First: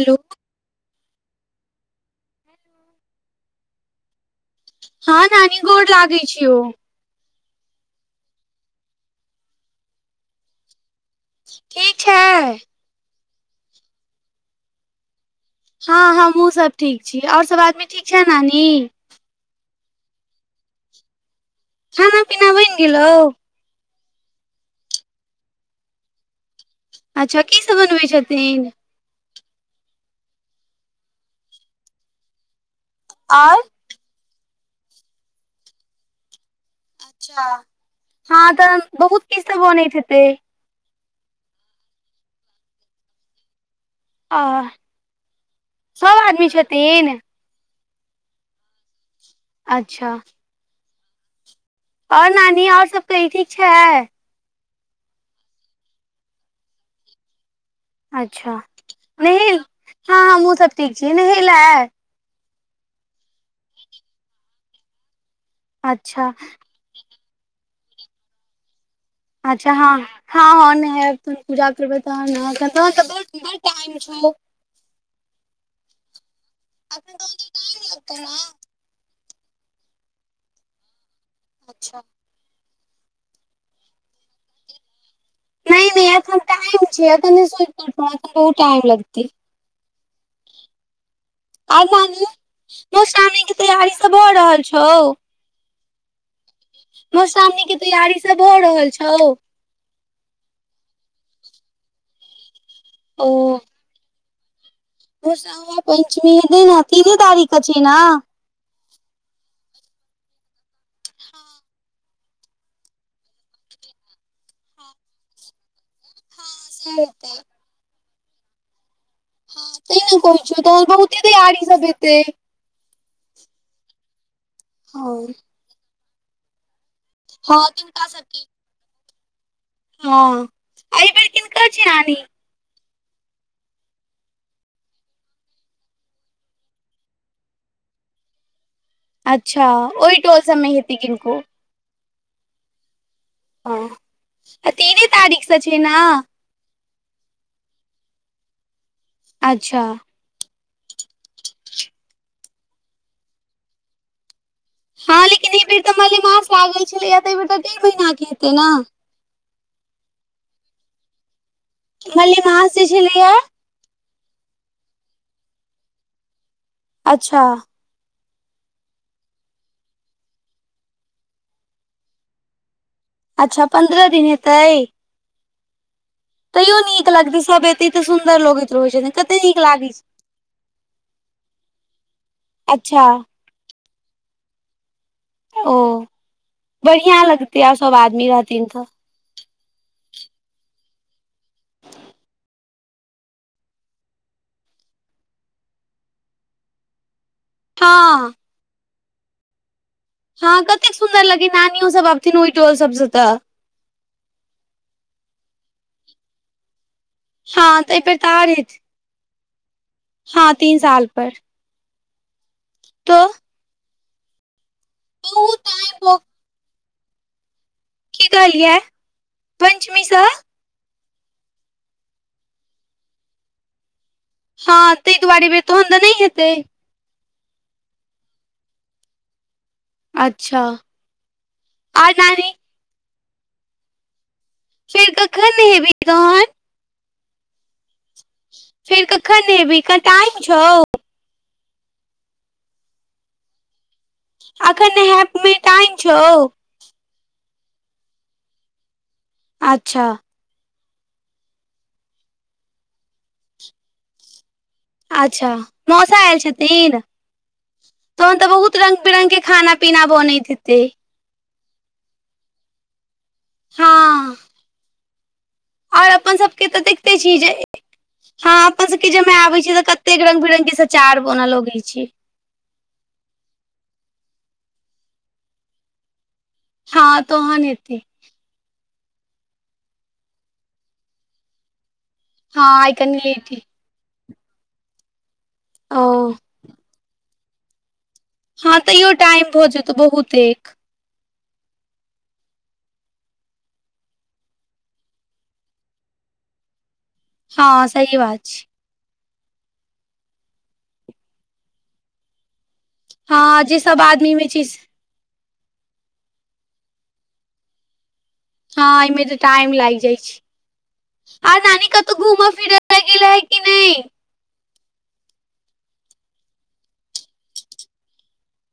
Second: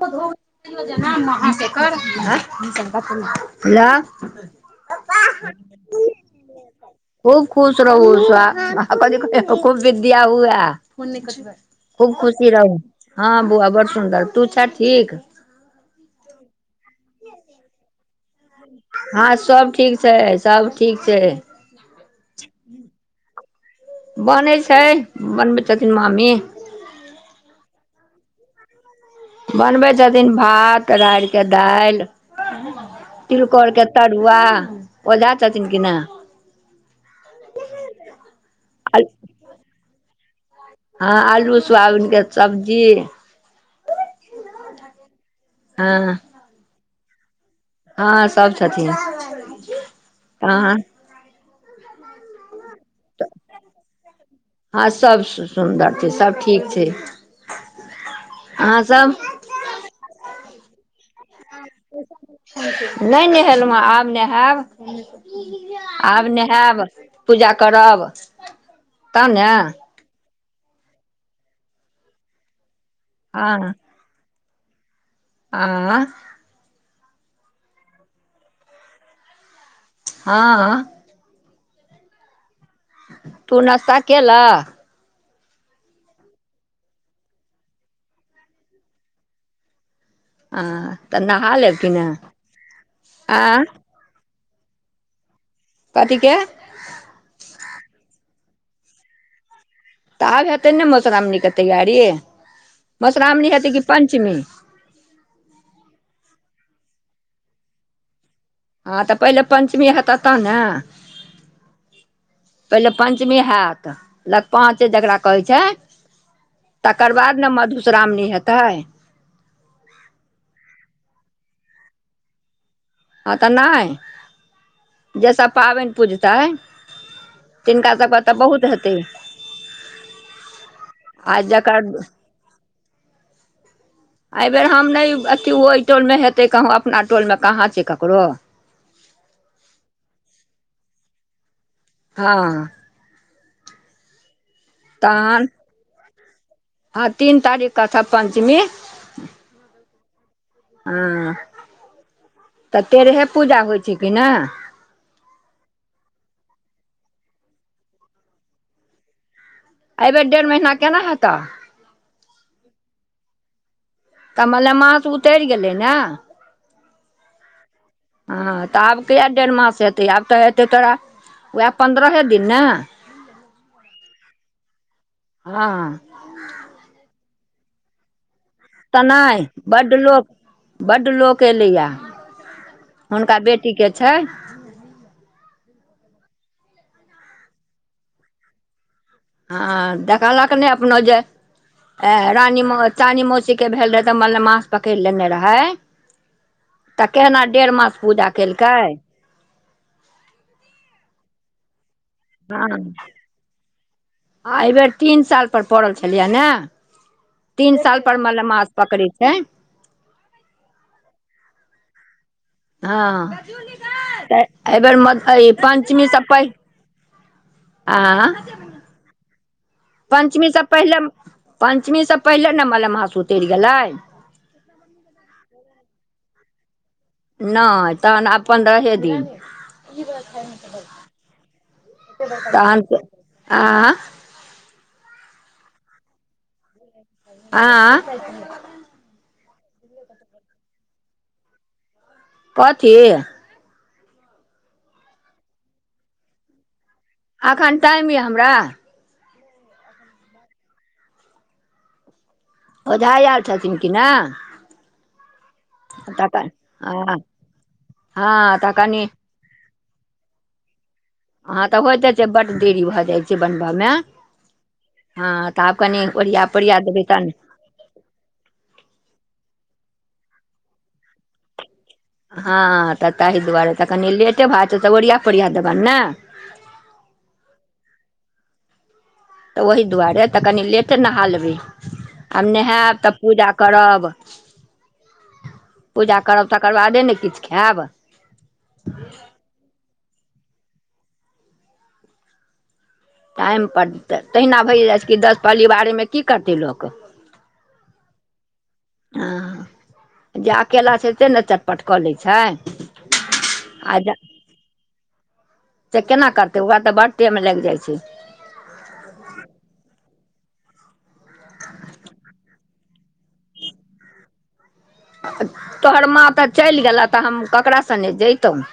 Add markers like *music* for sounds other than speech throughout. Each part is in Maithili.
हेलो *unintelligible* हँ नानी गोर लागै छियो खूब खुश रहू सु की क खूब विद्या हु य ठीक छै खूब खुशी रहू हँ बुआ बड़ सुन्दर तू छै ठीक हँ हमहहुँसभ ठीक छी आओर सभ आदमी ठीक छ नानी हँ सब ठीक छै सब ठीक छै खाना पीना बनि गेल बनै छै बनबै छथिन मामी अच्छा की सब बनबै छथिन बनबै छथिन भात रारिके दालि आओर तिलकोर के तरुआ ओझा छथिन कना अच्छा हँ तऽ बहुत किछु तऽ बनैत हेतै हँ आलू सुआबीन के सब्जी आ सब आदमी छथिन हा सब छथिन अच्छा आहा और नानी और सब कही ठीक छै हँ सब स सुन्दर छै सब ठीक छै अच्छा अहाँसभ नहे हँ हमहुँ सब ठीक छी नहेला नई नेहेलौ है आब नेहैब अच्छा आब नेहैब पूजा करब तब ने अच्छा हँ ह नेहैब पुजा करब तहन छौ आ अप दो द ह आ अच्छा तू नश्ता केलक नहि नहि अखन टाइम छै अ तऽ नहि सुतन बहु टाइम लगत हँ तऽ नहा लेब आी कि ने मशी के आँय तैयारी त भऽ रहल छौ कथित के मधुश्रावणी के तैयारी सब भ रहल छौ तऽ आब हेतै ने मधुश्रावणी के तैयारी मधुश्रावणी हेतै कि पञ्चमी सामा पञ्चमी हैताई ने तीन तारीख के छै ने हँ तऽ पहिले पञ्चमी हेतह तह ने पहिले पञ्चमी हैत लग पाँच जकरा कहै छै से तकर हेतै बाद ने मधुश्रावणी हैताई त ने कहै छियौ तोहार बहुत ते तैयारी सब हैताई हँ तऽ नई हँ जैसब पाबनि पुजतै हँ तिनका सब क तऽ सबके बहुत हेतै हँ अइ बेर आ किनकर जकर छैई रानी एहिबेर हम नई अथी ओहि टोलमे हेतै कहूँ अपना टोलमे कहाँ छै ककरो अच्छा ओइ टोल सबमे हेतै किनको हा हा तीने तहन तारीखसँ छै ने हँ तीन तारीख का छ पञ्चमी अच्छा हु तऽ तेरहे पूजा होइ छई की ने हँ लेकिन एहिबेर तऽ मलेमास लागल छलैएा तऽ एहि बेर तऽ डेढ़ महिना के हेतै ने एहिबेर डेढ़ महीना केना हेतै मलेमास जे छलैय तऽ मलेमास उतरि गेलै ने अच्छा हँ तऽ आब किया डेढ़ मास हेतै आब तऽ हेतै तोरा उएह पन्द्रहे दिन ने अच्छा पन्द्रह दिन हेतै हँ तैयो नीक लगतै सब एतै सुन्दर लगाई तऽ नई बड लोक बड लोक एलैया छै अच्छा हुनका बेटी ठीके छै ओ बढ़िया लगते आब सब आदमी रहथिन तऽ हँ देखलक नई अपनो जे ए रानी चानी मौसीके भेल रहै तऽ मलेमास पकड़ लेने रहे तऽ केना डेढ़ मास पूजा हँ केलकै हँ कतेक सुंन्दर लगे नानियो सब आब हँ आ एहि बेेर तीन साल पर पड़ल छलियै ने हँ तीन तऽ साल एहिबेर पर तऽ मले आर मास हेतै पकड़ै छै हँ तीन साल पर तऽ हँ तऽ एहि बेेर म बहुत पञ्चमी टाइम हो। सब पइ की आँ कहलियै पंचमी सँ पञ्चमी त पहिले पञ्चमीसँ पहिले ने मलेमास उतैर गेलै हँ तहि दुआरे भ तोहन तऽ नहि हेतै नै तहन पन्द्रहे दिन अच्छा आर नानी त आ फेर कखन हेबी तहन *unintelligible* आ फेर कखन एबी क टाइम छौ कथी अखन हैपमे टाइम छौ अखन टाइम यऽ हमरा अच्छा ओझा आयल छथिन कि नहि अच्छा मौसा आयल छथिन हँ तहन तऽ हँ बहुत रंग कनि बिरंग के खाना पीना बनैत दै अहाँ तऽ होयइते छै बड्ड देरी भऽ जाइ छै बनबयमे हँ हँ तऽ आब कनि और अपन ओरिया सबके तऽ पोरिया देबै देखते तब ने छी जे हँ अपन सबके जमे आबे छी तऽ कते रंग बिरंग के सचार बनल लगैत छी हँ तऽ तहि दुआरे तऽ कनि लेटे भए जेतै तऽ ओरिया पोरिया देबन ने हँ तोह नेते तऽ ओहि दुआरे तऽ कनि लेट नहा लेबै आब हँ आइ नहायब तऽ कनि पूजा लेट हे। करब पूजा ओ करब तकर बादे ने किछ खायब हँ तैयो टाइम भऽ जेतौ बहुत एक टाइमपर तऽ तहिना भए जाइ छै कि दस पलिवारेमे की करतै लोक हँ सही बात छै हँ जे अकेला छै सेे ने चटपट कऽ लै छै हँ जे सब आदमी मे चीज से केना करतै ओकरा तऽ बड टेम लाग जाइ छै हँ एहिमे तऽ टाइम लाग जाइ छै आ नानी कतो घुमे फिरा ल गेलल है की नहि तोहर मा तऽ चलि गेलह तऽ हम ककरास सङ्ग जैतहुँ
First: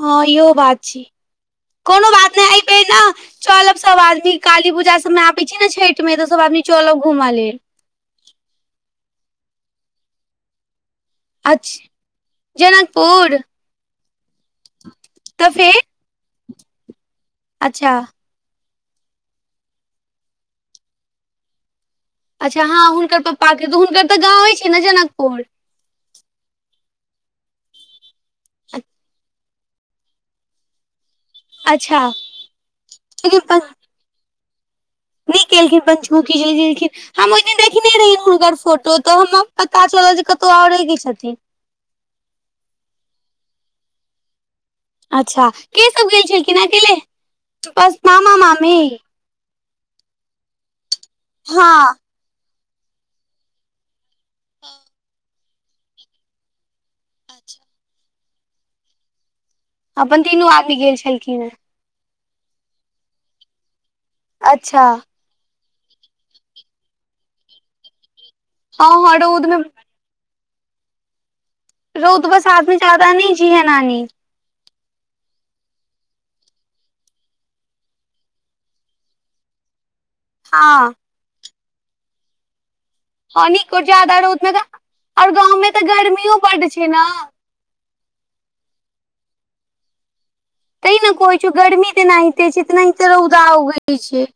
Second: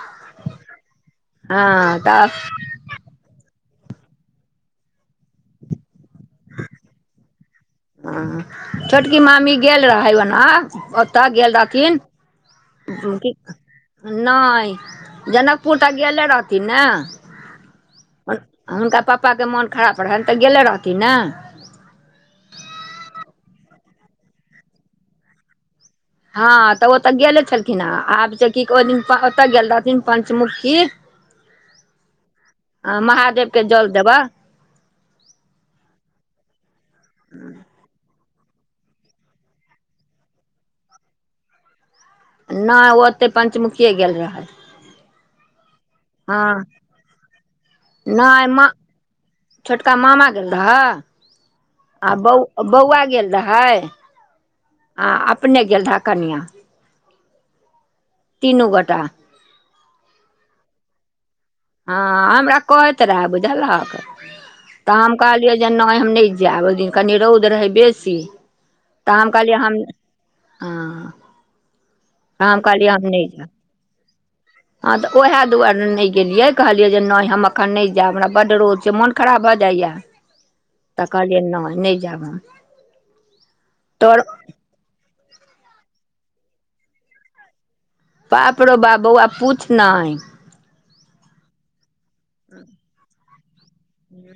हँ इहो बात छी हँ कोनो तऽ बात नहि आ फे ने चलब सब आदमी काली पूजा सब मे आबे छै ने छठि मे तऽ सब आदमी चलब घूमऽ लेल ह छोटकी मामी गेल रहै ओना ओतऽ गेल अच्छा रहथिन की जनकपुर नहि जनकपुर तऽ गेले रहथिन ने अच्छा हुनका पापाके मोन खराब रहनि तऽ गेले रहथिन ने अच्छा हँ हुनकर पप्पाके तऽ हुनकर तऽ गाँवे छै ने जनकपुर हँ तऽ ओ तऽ गेले छलखिन हे आब जे की ओहिन तऽ गेल रहथिन पं्चमुखी अच्छा महादेव के जल दबा नहि केलखिन पञ्चमूखी जल गेलेलखिन हम ओहि दिन देखने रहहि हुनकर फोटो तऽ हमरा पता चलल जे कतौ आओरे की छथिन नहि ओतेक पञ्चमुखिये गेल रहै अच्छा के सब गेल छलखिन हँ अकेले बस मामा नहि माँ मामी छोटका मामा गेल रहऽ हँ आ बौ बौआ गेल रहै ह अपने गलठ करनिया तीनू गोटा अपन तीनू आदमी गेल छलखिन हेँ हँ हमरा कहैत रहे बुझलक अच्छा तऽ हम कहलियै जे नहि हम नहि जायब ओहिदिन कनि रौद रहै बेसी हँ हँ तऽ हम रौद कहलियै मे हम हँ रौउद तऽ हम बसात मे कहलियै हम जाददा नहि जय जायब हैंया नानी हँ तऽ ओएह दुआरे नहि गेलियै कहलियै जे नहि हम एखन नहि जायब हमरा बड्ड रोद छै मोन खराब भऽ जाइए *unintelligible* हँ त कहलियै न नहि जाब हम हानिकूट जादा तोहर रौतमे तऽ आओर गाँवमे तऽ गर्मीो बड्ड छै ने बाप रौ बाप बौआ पूछ नहि तेंने कहै छियोउ गर्मी तेनाहिते छै इनाते रौदा उगै छै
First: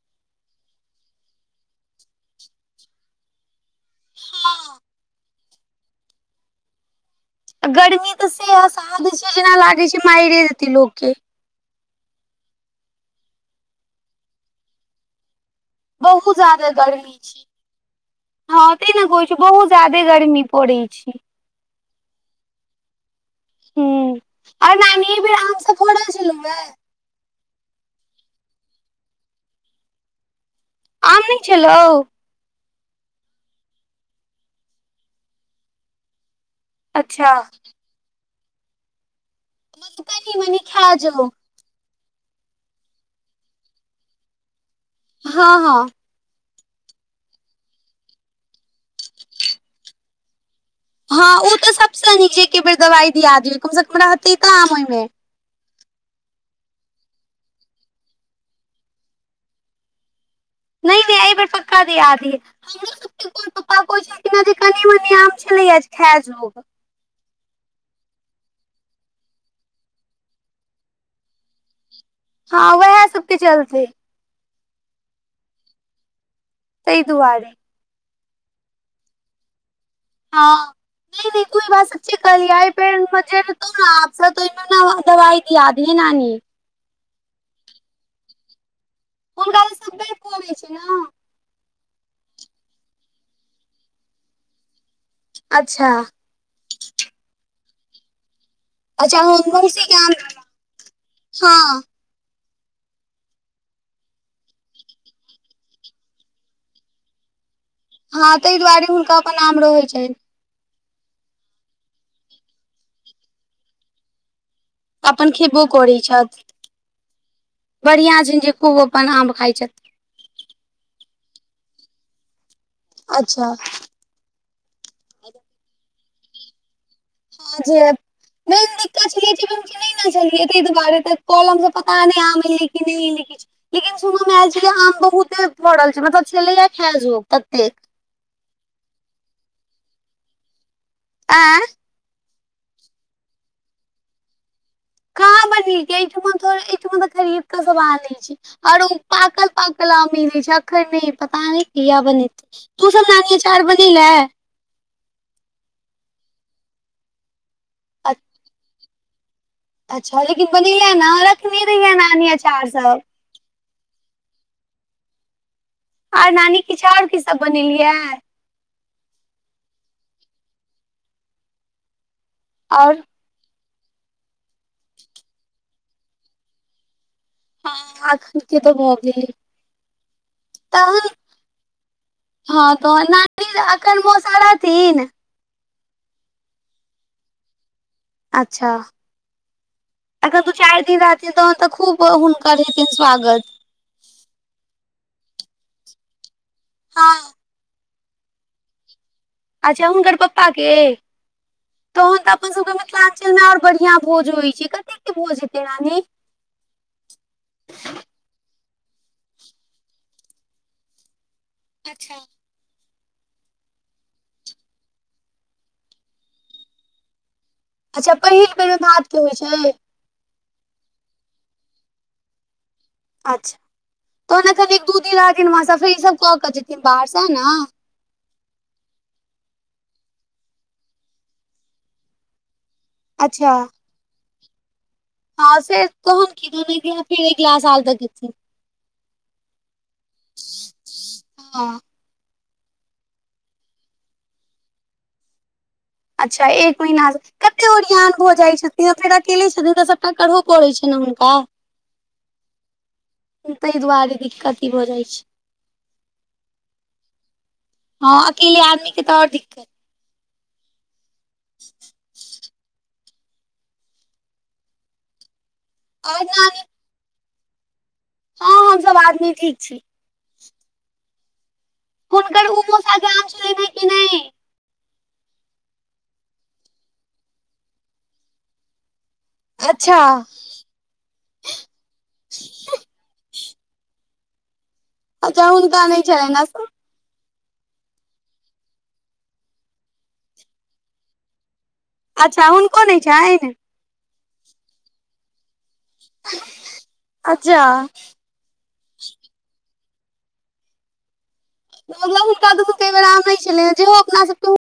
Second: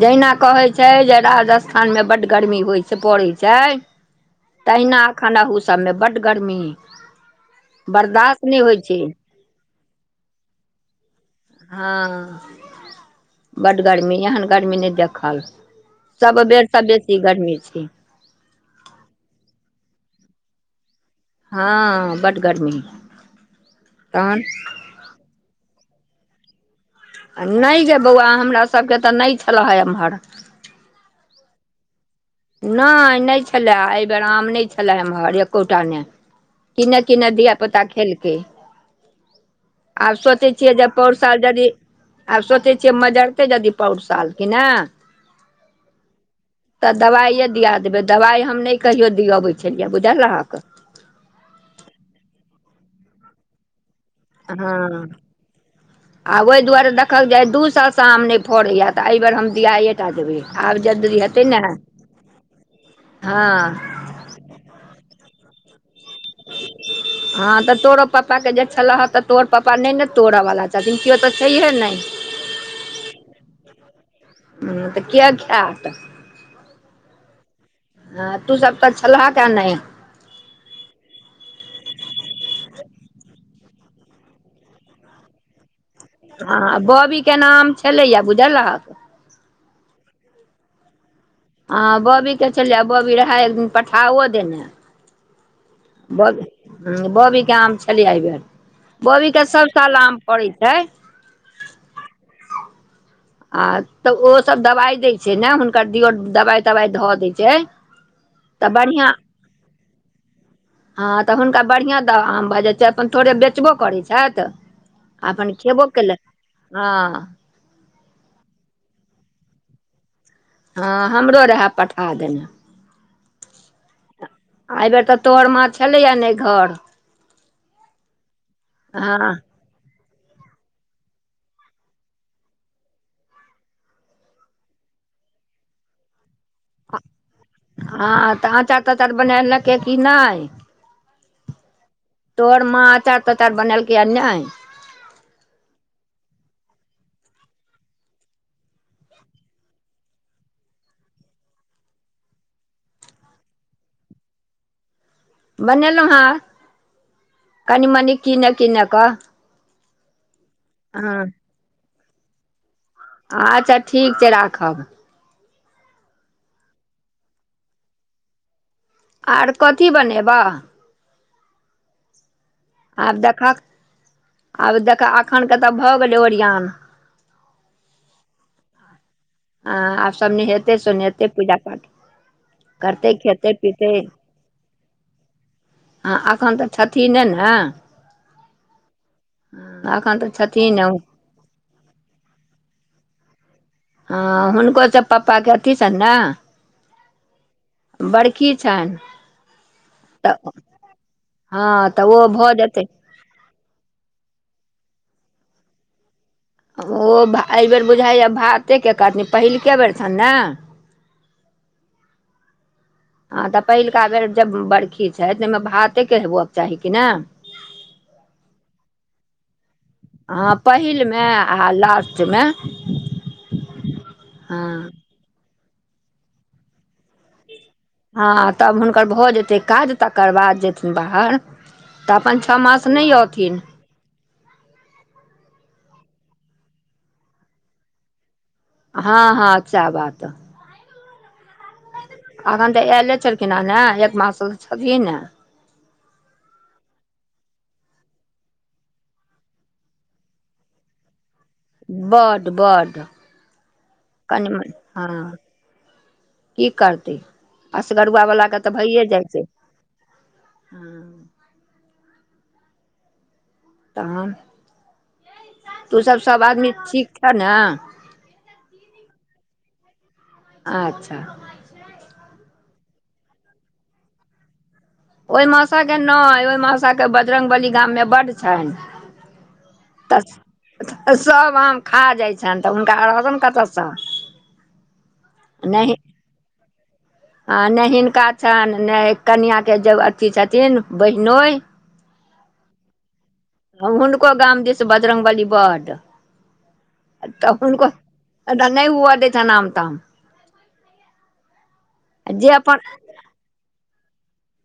जहिना कहैत छै जे राजस्थानमे बड्ड गरमी होइत छै पड़ैय छै तहिना एखन अहू सभमे बड गर्मी आ गर्मी तऽ बर्दाश्त से नहि होइ असाध्य छै जेना लागै छै मइरे देतै लोकके हँ बड गर्मी एहन गर्मी नहि देखल सब बेर सँ बेसी गर्मी छै हँ त ने कहै छ बहुत जादे गर्मी पड़ै छै हँ बड्ड गर्मी हुँ तहन आँय नानी एहि बेर आामसँ फोड़ल छलहुँ गे आ नहि गे बौआ हमरासभके तऽ नहि छलै ह एम्हर आम नहि छलौ नहि नहि छलय एहि बेेर आम नहि छलए एम्हर एकोटा ने किन्ने किने अच्छा धिय पुता खेलकै मतलब आब कनि सोचै मनि छियै जे खा जो पौर साल यदि आब सोचै छियै मजरतै यदि पौर साल कि ने हँ हँ तऽ दबाइए दियाआ देबै दवाइ हम नहि कहियो दि अबै छलियै बुझल अहाँकेँ हँ ओ त सबसँ न छै एके बेर दवाई दिया दियौ कम से कम रहत हँ आ ओहि दुआरे देखहक आय दू साल से आम नहि फड़ेया त एहि बेर हम दिआये टा देबै आ नहि नहि आइ बेर पक्का दिया दिहिन हमोरो सब कें हँ पप्पा कहै छै ऐ ना त कनि मनी आम छलै खै जोग हँ तऽ तोरो पप्पाके जे छलऽह तऽ तोर पप्पा नहि ने तोड़ऽवला छथिन केओ तऽ छैहे नहि हँ उएह सबके चलते हुँ तऽ किया खात ताहि दुआरे हँ तू सब तऽ छलहे क नहि हां नहि नहि को ई बात सचे कहलिह आइ फेर हमरा जाय देतो न दवाई दिआह दिहिन नानी हँ बबी के नाम छलैया बुझलक हुनका तऽ सब बेर फरै छै ने हँ बोबीे के छलियै बौबी रहै एकदिन पठाओ देने अच्छा ब बी बबीके आम छलियै एहि बेर अच्छा बबीके सब मौसी साल के आम फरै छै हँ आ तऽ ओसभ दवाइ दै छै ने हुनकर दियर दवाइ तवाइ धऽ दै छै हँ ताहि तऽ दुआरे बढ़िआँ हुनका अपन नाम रहैत छनि हँ तऽ हुनका बढ़िआँ द आम बऽ जाइ छै अपन थोड़े बेचबो करैत छथि अपन खबो केलक हँ बढ़िआँ छनि जे खूब अपन आम खाइत छथि हँ हमरो रहए पठा देने अच्छा एहि बेेर तऽ तोहर मा छलैए ने घर हँ ज मेन दिक्कत छलैय हँ जे ने छलियै ताहि दुआरे त कॉलम मे पता नहि आम एलै कि नहि एलै किछु लेकिन सुनमे आयल छी आम बहुते पड़ल छै मतलब छलेलै या खाय जोग ततेक हँ तऽ अचार तचार बना लेलकै कि नहि आँ तोहर मा अचार तचार बनेलकै या नहि कहाँ बनि गे अहि ठाम अहि ठाम त खरीद क सब आनइ छै आओर ओ पाकल पाकल आम मिलै छै अखन नहि पता नहि कहिया बनेतय तुं सब नानीे अचार बनैले बनेलहुँ हेँ कनि मनि कीनऽ कीने क अच्छा लेकिन बनेले न रखने रहिय नानी अचार सब अच्छा ठीक छै राखब आर नानी किछ आउर की सब बनेलियै आर कथी बनेबह आओर आब देख आब देख अखन के तऽ भऽ गेलै ओरियान हँ अखन के तऽ भऽ गेलै हँ आब सब नहेते तहन सोनेते पूजा पाठ हँ तऽ करतै ना नी खेतै पीतै अखन मोसा रथिन हँ एखन तऽ छथिन ने ने अच्छा एखन तऽ अखन तू छथिन चार दीन रह न तहन तऽ खूब हुनकर हेतैन स्वागत हँ हुनको त पापा के अथी छनि ने हँ बड़खी छनि अच्छा हुनकर पप्पा तऽ के हँ तहन ओ तऽ अपन भऽ सबके जेतै मिथिला चल मे आओर बढ़ियां भोज होइ छै कते के भोज हेतै नानी ओ भा एहिबेर बुझाइए भातेके कहथिन पहिलके बेर छनि ने अच्छा हँ तऽ पहिलुका बेर जब बरखी छै तऽहिमे भातेके हेबयके चाही कि ने अच्छा पहिल बेर मे भात के होइ छै हँ पहिल मे आ लास्ट मे अच्छा तहन एखन एक हँ दू दिन रहथिन मौसा फेर ई सब कऽ केऽ जेथिन बाहर सँ ने हँ तब हुनकर भऽ जेतै काज तकर बाद जेथिन बाहर तऽ अपन छओ मास नहि अच्छा अथिन हँ फेर तहन की तहन अगिला फेरे अगिल साल तक एथिन हँ हँ सैह बात हँ एखन तऽ एयले छलखिन हँ ने एक मास स छथिने अच्छा एक महिना कते ओरियान भऽ जाइत छथिन आ फेर अकेले छथिन तऽ सभटा करो पड़ैत छै ने हुनका बड बड ताहि दुआरे कनी दिक्कत ई मनि भऽ जाइ छै हँ की करतै असगरुआ हँ बला अकेले के तऽ आदमी भइए आओर जाइ छै दिक्कत हुँ *unintelligible* तहन तु सब आओर सब नानी आदमी ठीक छऽ न हँ हमसभ आदमी ठीक छी अच्छा हुनकर उ मौसा गाम सँ एलै कि नहि ओहि मासाके नहि ओहि मासाे बजरंग बली गाममे बड्ड छनि अच्छा तऽ सभ आम खा जाय छनि तऽ हुनका रहतनि कतयसँ अच्छा हुनका नहि छलनि ने आ नहि हिनका छनि नै कनिआँके जे अथि छथिन बहिनोय अच्छा हुनको नै छनि हुनको गाम दीस बजरङंग बली बड तऽ अच्छा हुनको अबरि दैब नहि हुए दै छनि आम ताम जे हुनका दुन अपन क बेर आम नहि छलै जेहो अपना सबके